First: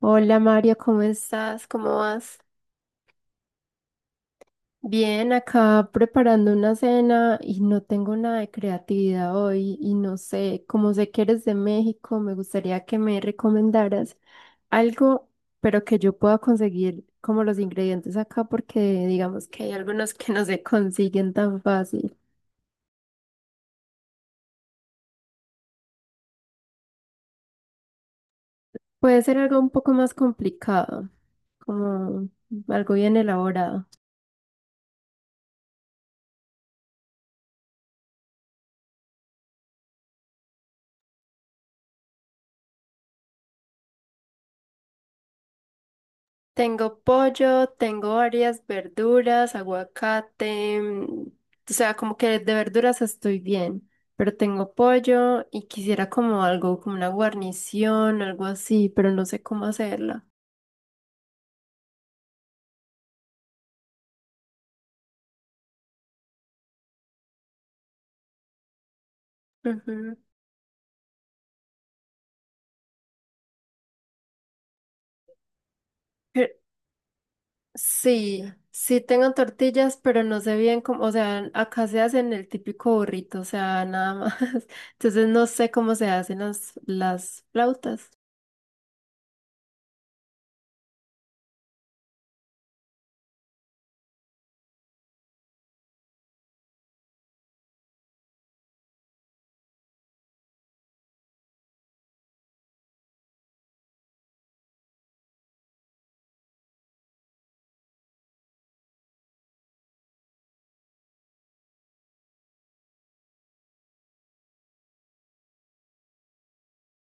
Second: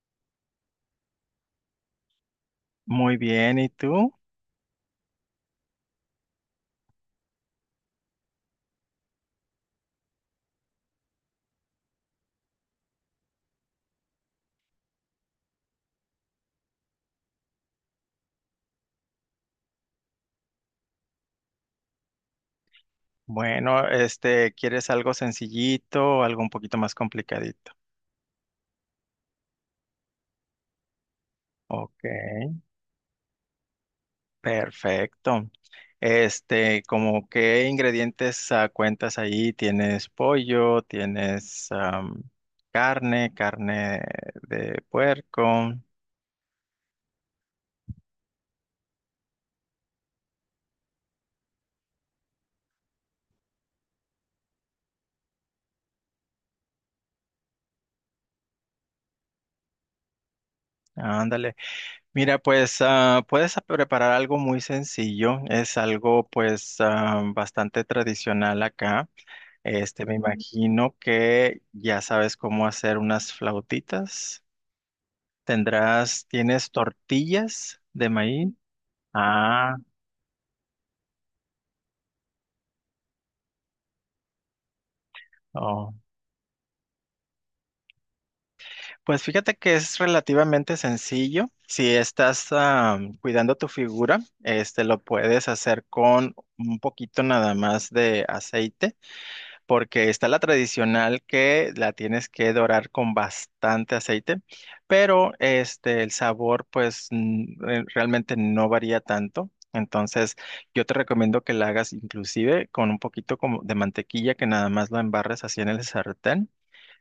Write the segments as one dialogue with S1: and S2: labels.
S1: Hola Mario, ¿cómo estás? ¿Cómo vas?
S2: Muy bien, ¿y tú?
S1: Bien, acá preparando una cena y no tengo nada de creatividad hoy y no sé, como sé que eres de México, me gustaría que me recomendaras algo, pero que yo pueda conseguir como los ingredientes acá porque digamos que hay algunos que no se consiguen tan fácil.
S2: Bueno, este, ¿quieres algo sencillito o algo un poquito más complicadito?
S1: Puede ser algo un poco más complicado,
S2: Ok,
S1: como algo bien elaborado.
S2: perfecto. Este, ¿como qué ingredientes cuentas ahí? ¿Tienes pollo? ¿Tienes carne? ¿Carne de puerco?
S1: Tengo pollo, tengo varias verduras, aguacate, o sea, como que de verduras estoy bien, pero tengo pollo y quisiera como algo, como una guarnición, algo así, pero no sé cómo hacerla.
S2: Ándale. Mira, pues puedes preparar algo muy sencillo. Es algo pues bastante tradicional acá. Este,
S1: Ujú.
S2: me imagino que ya sabes cómo hacer unas flautitas. Tendrás,
S1: Pe-
S2: ¿tienes tortillas de
S1: Sí,
S2: maíz?
S1: sí tengo
S2: Ah,
S1: tortillas, pero no sé bien cómo, o sea, acá se hacen el típico burrito, o sea, nada más. Entonces no sé cómo
S2: oh.
S1: se hacen las flautas.
S2: Pues fíjate que es relativamente sencillo. Si estás cuidando tu figura, este lo puedes hacer con un poquito nada más de aceite. Porque está la tradicional que la tienes que dorar con bastante aceite, pero este el sabor pues realmente no varía tanto. Entonces, yo te recomiendo que la hagas inclusive con un poquito como de mantequilla que nada más lo embarres así en el sartén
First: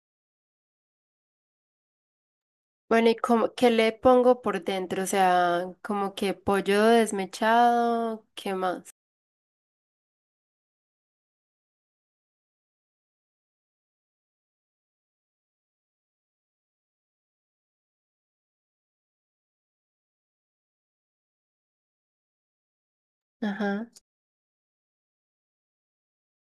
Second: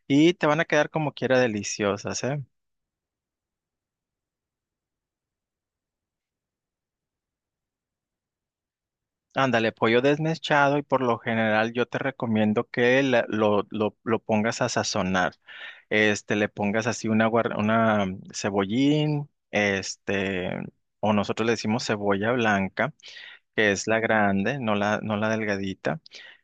S2: y te van a quedar como quiera deliciosas, ¿eh?
S1: Bueno, ¿y cómo, qué le pongo por dentro? O sea, como que pollo desmechado, ¿qué más?
S2: Ándale, pollo desmechado y por lo general yo te recomiendo que lo pongas a sazonar. Este, le pongas así una cebollín, este, o nosotros le decimos cebolla blanca, que es
S1: Ajá.
S2: la grande, no la delgadita.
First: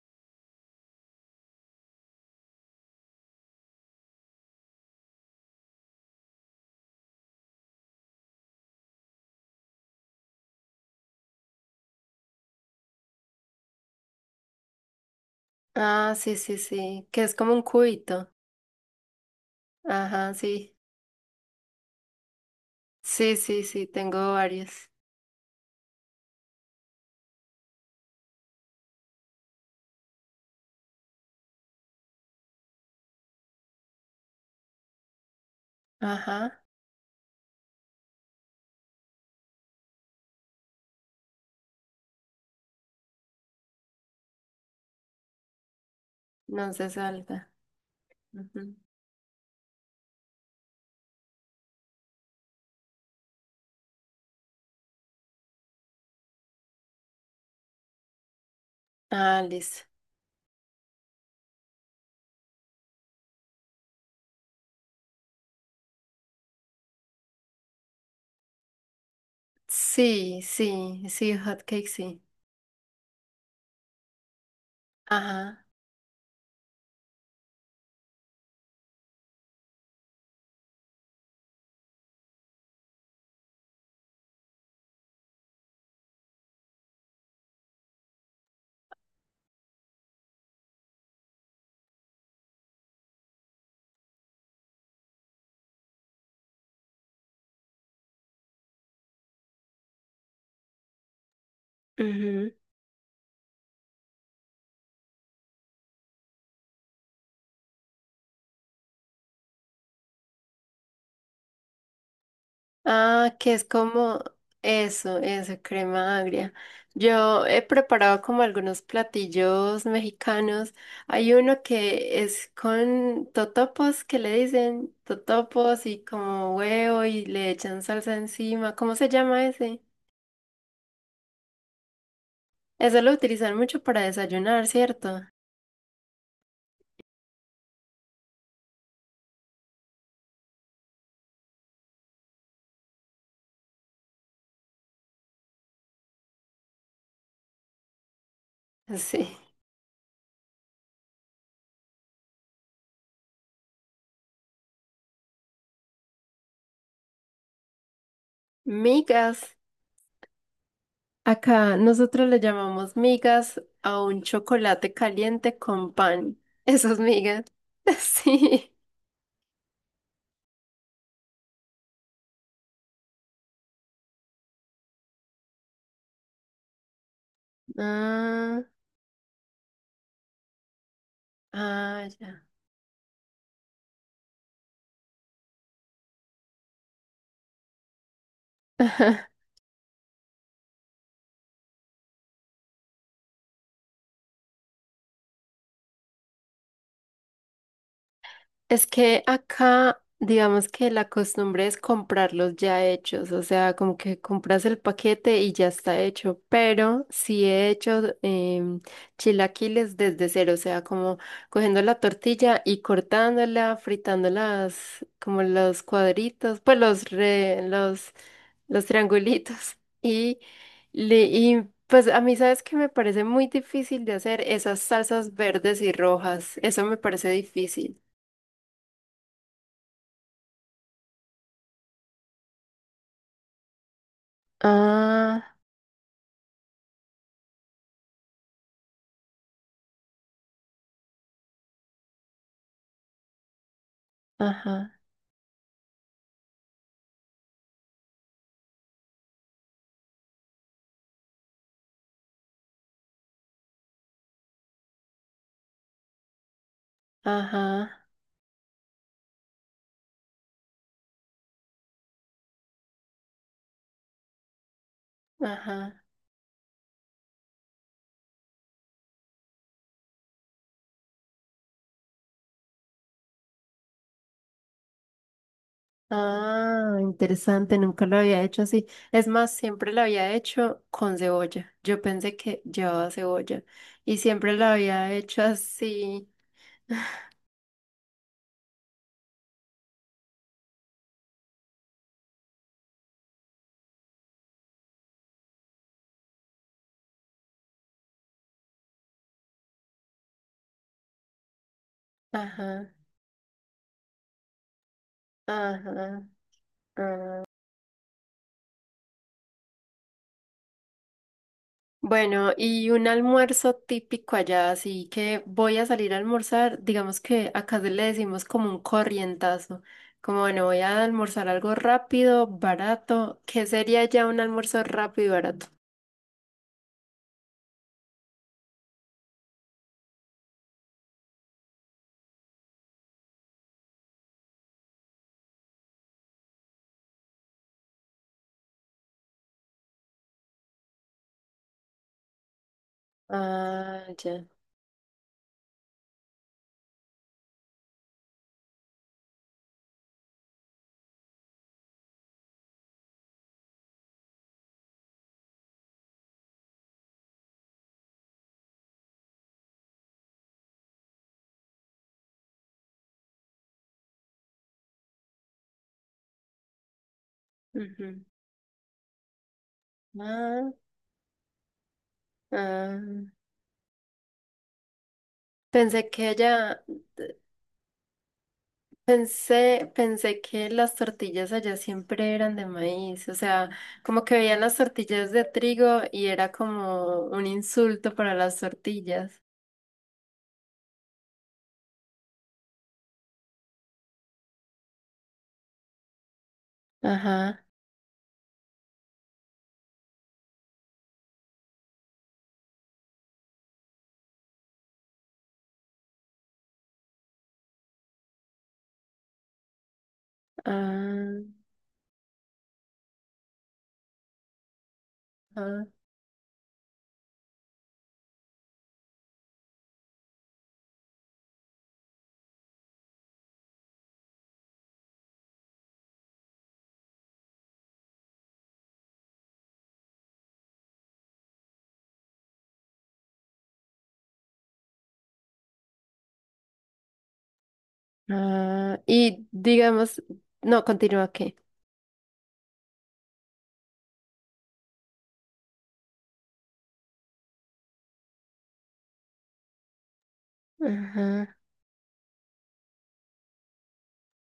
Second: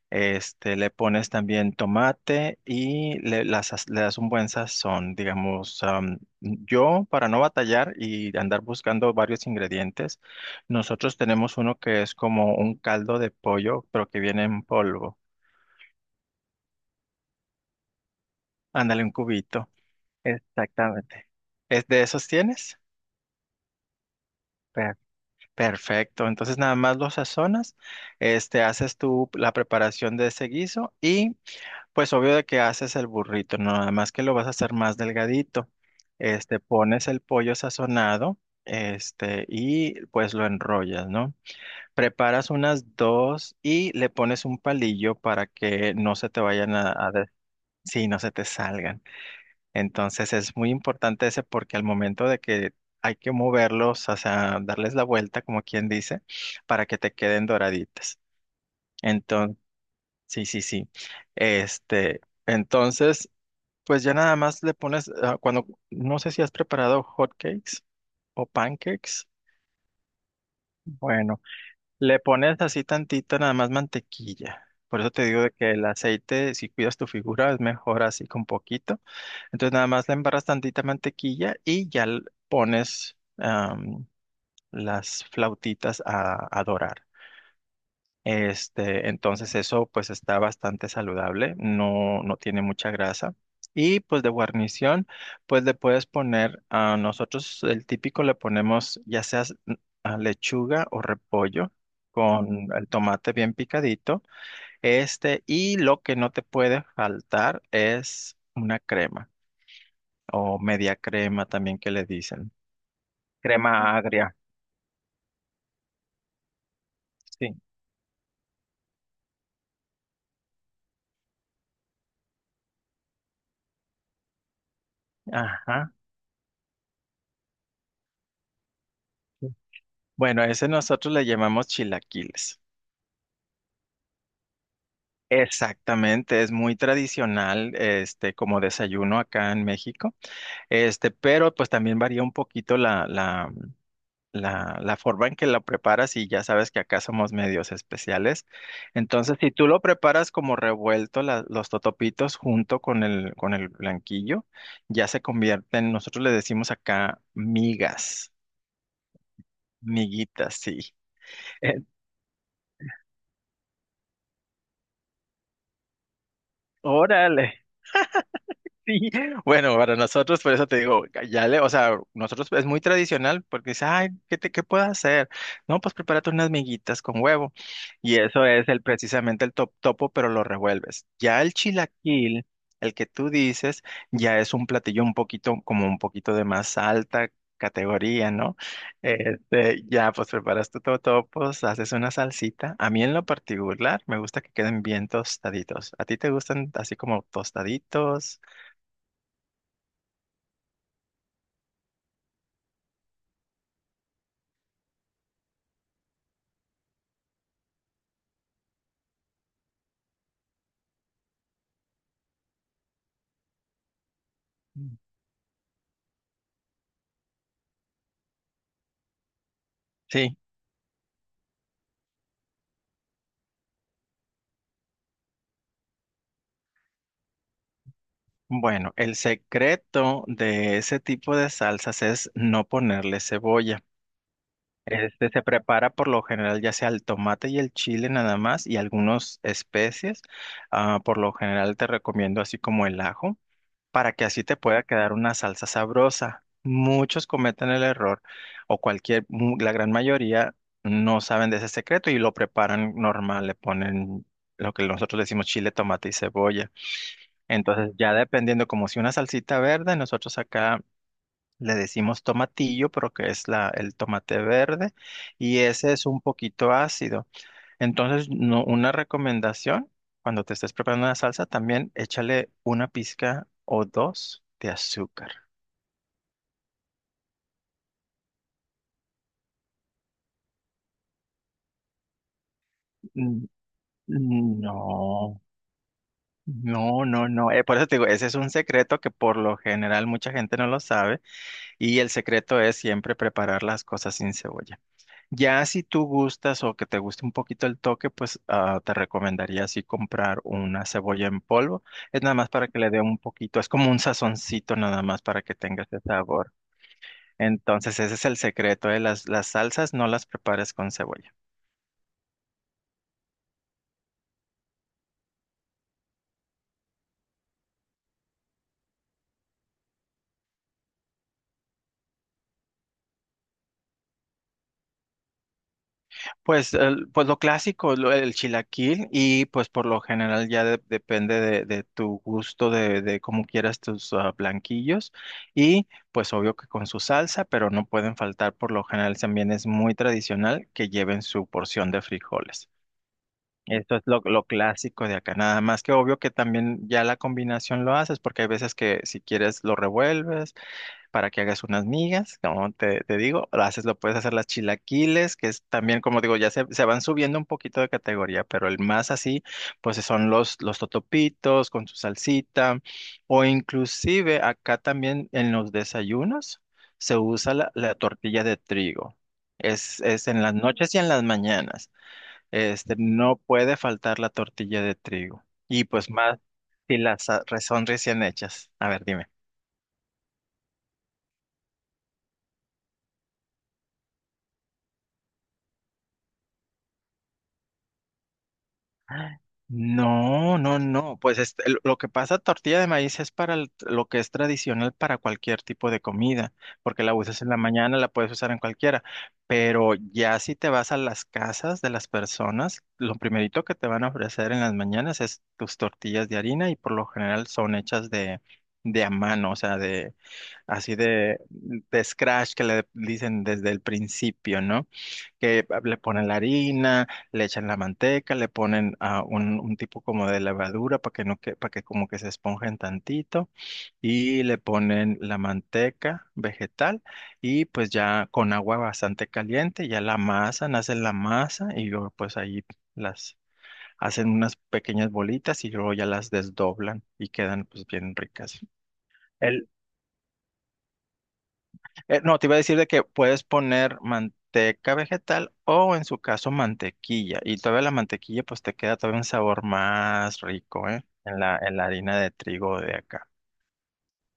S2: Este, le pones también tomate y le das un buen sazón, digamos. Yo, para no batallar y andar buscando varios ingredientes, nosotros tenemos uno que es como un caldo de pollo, pero que viene en polvo.
S1: Ah, sí, sí, sí, que es como un cubito.
S2: Ándale, un cubito.
S1: Ajá, sí.
S2: Exactamente. ¿Es de esos tienes?
S1: Sí, sí, sí, tengo varios.
S2: Per- Perfecto. Entonces nada más lo sazonas, este, haces tú la preparación de ese guiso y pues obvio de que haces el burrito, no nada más que lo vas a hacer más delgadito. Este,
S1: Ajá,
S2: pones el pollo sazonado, este, y pues lo enrollas, ¿no? Preparas unas dos y le pones un palillo para que no se te
S1: no
S2: vayan
S1: se
S2: a, a des-
S1: salga.
S2: Sí, no se te
S1: Ujú.
S2: salgan. Entonces es muy importante ese porque al momento de que hay que moverlos, o sea, darles la vuelta, como quien dice, para que te queden doraditas.
S1: Ah,
S2: Entonces,
S1: listo.
S2: sí, sí, sí. Este, entonces pues ya nada más le pones, cuando, no sé si has preparado hotcakes o pancakes.
S1: Sí, sí, sí,
S2: Bueno,
S1: hot cake, sí.
S2: le pones así tantita nada más mantequilla. Por eso te digo de
S1: Ajá.
S2: que el aceite, si cuidas tu figura, es mejor así con poquito. Entonces nada más le embarras tantita mantequilla y ya pones las flautitas a dorar. Este, entonces eso pues está bastante saludable, no, no tiene mucha grasa. Y pues de guarnición, pues le puedes poner, a nosotros el típico le ponemos ya sea lechuga o repollo con el tomate bien picadito. Este, y lo que no te puede faltar es una crema o media crema también que le dicen.
S1: Ah, que es
S2: Crema
S1: como
S2: agria.
S1: eso, crema agria. Yo
S2: Sí.
S1: he preparado como algunos platillos mexicanos. Hay uno que es con totopos, que le dicen totopos
S2: Ajá.
S1: y como huevo y le echan salsa encima. ¿Cómo se llama ese?
S2: Bueno, a ese nosotros le llamamos chilaquiles.
S1: Eso lo utilizan mucho para desayunar, ¿cierto?
S2: Exactamente, es muy tradicional, este, como desayuno acá en México, este, pero pues también varía un poquito la forma en que lo preparas y ya sabes que acá somos medios especiales.
S1: Sí.
S2: Entonces, si tú lo preparas como revuelto, los totopitos junto con el blanquillo, ya se convierten, nosotros le decimos acá migas,
S1: Migas.
S2: miguitas, sí.
S1: Acá
S2: Eh.
S1: nosotros le llamamos migas a un chocolate caliente con pan. Esas migas.
S2: Órale.
S1: Sí.
S2: Sí, bueno, para nosotros, por eso te digo, ya le, o sea, nosotros es muy tradicional porque dice, ay, ¿qué puedo hacer? No, pues prepárate unas miguitas con huevo. Y eso
S1: Ah,
S2: es el precisamente el topo, pero lo revuelves. Ya el
S1: ah, ya.
S2: chilaquil, el que tú dices, ya es un platillo un poquito, como un poquito de más alta categoría, ¿no? Este, ya pues preparas tu totopos, haces una salsita. A mí en lo particular me gusta que queden bien tostaditos. ¿A ti te gustan así como tostaditos?
S1: Es que acá, digamos que la costumbre es comprarlos ya hechos, o sea, como que compras el paquete y ya está hecho, pero sí he hecho chilaquiles desde cero, o sea, como cogiendo la tortilla y cortándola, fritando las, como los cuadritos, pues los triangulitos y...
S2: Sí,
S1: Y pues a mí, ¿sabes que me parece muy difícil de hacer esas salsas verdes y rojas? Eso me parece difícil.
S2: bueno, el secreto de ese tipo de salsas es no ponerle cebolla. Este se
S1: Ah,
S2: prepara por lo general ya sea el tomate y el chile nada más y algunas especies. Ah, por lo general te recomiendo así como el ajo para que así te pueda
S1: ajá,
S2: quedar una salsa sabrosa. Muchos cometen el error o cualquier, la gran mayoría no saben de ese secreto y lo preparan normal, le ponen lo que nosotros le decimos chile, tomate y cebolla. Entonces,
S1: ajá,
S2: ya dependiendo, como si una salsita verde, nosotros acá le decimos tomatillo, pero que es la, el tomate verde, y ese
S1: ajá.
S2: es un poquito ácido. Entonces, no, una recomendación, cuando te estés preparando una salsa, también échale una pizca o dos de azúcar.
S1: Ah, interesante, nunca lo había hecho así. Es más, siempre lo había hecho con cebolla. Yo pensé que llevaba
S2: N-
S1: cebolla y siempre lo había hecho
S2: No,
S1: así.
S2: no, no, no. Por eso te digo, ese es un secreto que por lo general mucha gente no lo sabe, y el secreto es siempre preparar las cosas sin cebolla. Ya si tú gustas o que te guste un poquito el toque, pues te recomendaría así comprar una cebolla en polvo. Es nada más para que
S1: Ajá,
S2: le dé un poquito, es como un sazoncito nada más para que tenga ese
S1: ajá.
S2: sabor.
S1: Ah.
S2: Entonces ese es el secreto, ¿eh? Las salsas no las prepares con cebolla.
S1: Bueno, y un almuerzo típico allá, así que voy a salir a almorzar. Digamos que acá se le decimos como un corrientazo. Como bueno, voy a almorzar algo rápido, barato. ¿Qué sería ya un almuerzo rápido y barato?
S2: Pues, pues lo clásico, el chilaquil y pues por lo general ya depende de tu gusto, de cómo quieras tus blanquillos y pues obvio que con su salsa, pero no pueden faltar por lo general también es muy tradicional que lleven su porción de frijoles. Esto
S1: Ah,
S2: es lo,
S1: ya.
S2: lo clásico de acá, nada más que obvio que también ya la combinación lo haces porque hay veces que si quieres lo revuelves para que hagas unas migas, como te digo, lo haces, lo puedes hacer las chilaquiles, que es también, como digo, ya se van subiendo un poquito de categoría, pero el más así, pues son los totopitos con su salsita, o inclusive acá también en los desayunos se usa la
S1: Ujú.
S2: tortilla de trigo. Es en las
S1: Ah,
S2: noches y en las mañanas. Este,
S1: ah.
S2: no puede faltar la tortilla de trigo. Y
S1: Pensé
S2: pues
S1: que
S2: más
S1: allá,
S2: si las son recién hechas. A ver, dime.
S1: pensé, pensé que las tortillas allá siempre eran de maíz, o sea, como que veían las tortillas de trigo y era como un insulto para las tortillas.
S2: No, no, no. Pues este, lo que pasa, tortilla de maíz es para lo que es tradicional para cualquier tipo de comida, porque la usas en la
S1: Ajá,
S2: mañana, la puedes usar en cualquiera. Pero ya si te vas a las casas de las personas, lo primerito que te van a ofrecer en las mañanas es tus tortillas de harina y por lo general son hechas de a mano, o sea, de así
S1: ah,
S2: de scratch que le dicen desde el principio, ¿no? Que
S1: ah,
S2: le ponen la harina, le echan la manteca, le ponen un tipo como de levadura para que no que, para que como que se esponjen tantito y le ponen la manteca vegetal y pues ya con agua bastante caliente ya la amasan, hacen la masa y luego pues ahí las hacen unas pequeñas bolitas y luego ya las desdoblan y quedan pues bien ricas.
S1: ah. Y
S2: El,
S1: digamos, no, continúa que.
S2: no, te iba a decir de que puedes poner manteca vegetal o en su caso mantequilla. Y todavía la mantequilla pues te queda todavía un sabor más rico, ¿eh? En
S1: Ajá.
S2: la harina de trigo de acá.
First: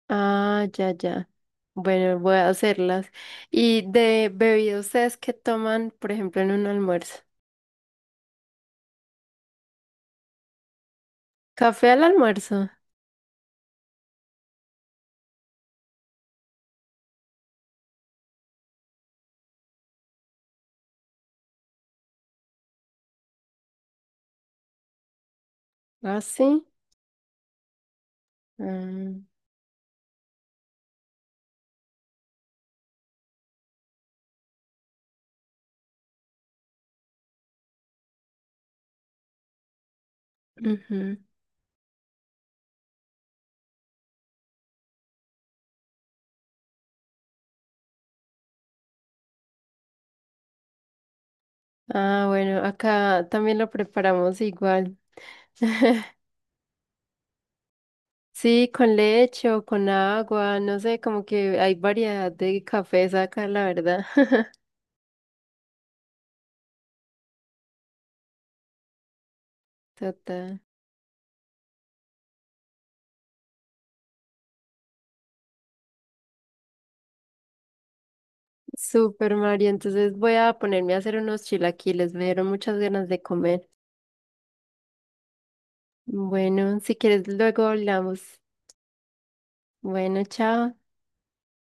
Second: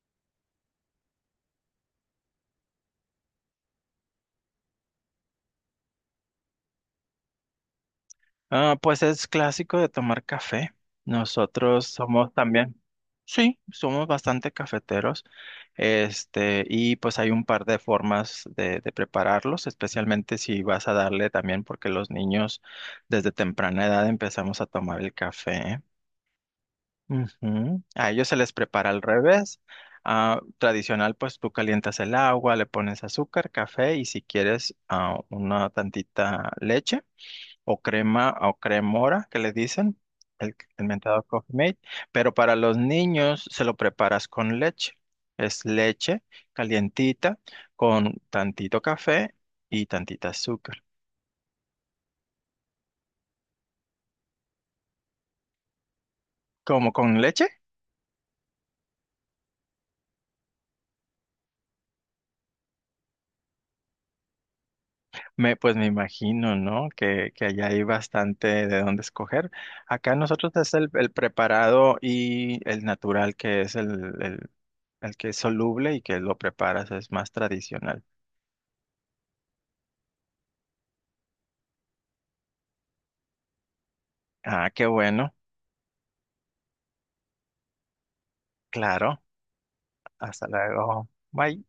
S1: Ah, ya, ya. Bueno, voy a hacerlas. ¿Y de bebidas ustedes qué toman, por ejemplo, en un almuerzo?
S2: Ah, pues es clásico de tomar café. Nosotros
S1: ¿Café al
S2: somos
S1: almuerzo?
S2: también, sí, somos bastante cafeteros. Este, y pues hay un par de formas de prepararlos, especialmente si vas a darle también, porque los niños desde temprana edad empezamos a tomar el café. ¿Eh?
S1: Ah, sí.
S2: Ujú. A ellos se les prepara al
S1: Ah,
S2: revés. Ah, tradicional, pues tú calientas el agua, le pones azúcar, café y si quieres una tantita leche o crema o cremora que le dicen, el
S1: ujú.
S2: mentado Coffee Mate. Pero para los niños se lo preparas con leche. Es leche calientita con tantito café y tantita azúcar.
S1: Ah, bueno, acá también lo preparamos igual.
S2: ¿Cómo con leche?
S1: Sí, con leche o con agua, no sé, como que hay variedad de cafés acá, la verdad.
S2: Pues me imagino, ¿no? Que allá hay bastante de dónde escoger. Acá nosotros
S1: Total.
S2: es el preparado y el natural, que es el, el que es soluble y que lo preparas, es más tradicional.
S1: Super Mario, entonces voy a ponerme a hacer unos chilaquiles, me dieron muchas ganas de comer.
S2: Ah, qué bueno.
S1: Bueno, si quieres, luego hablamos.
S2: Claro.
S1: Bueno,
S2: Hasta
S1: chao.
S2: luego. Bye.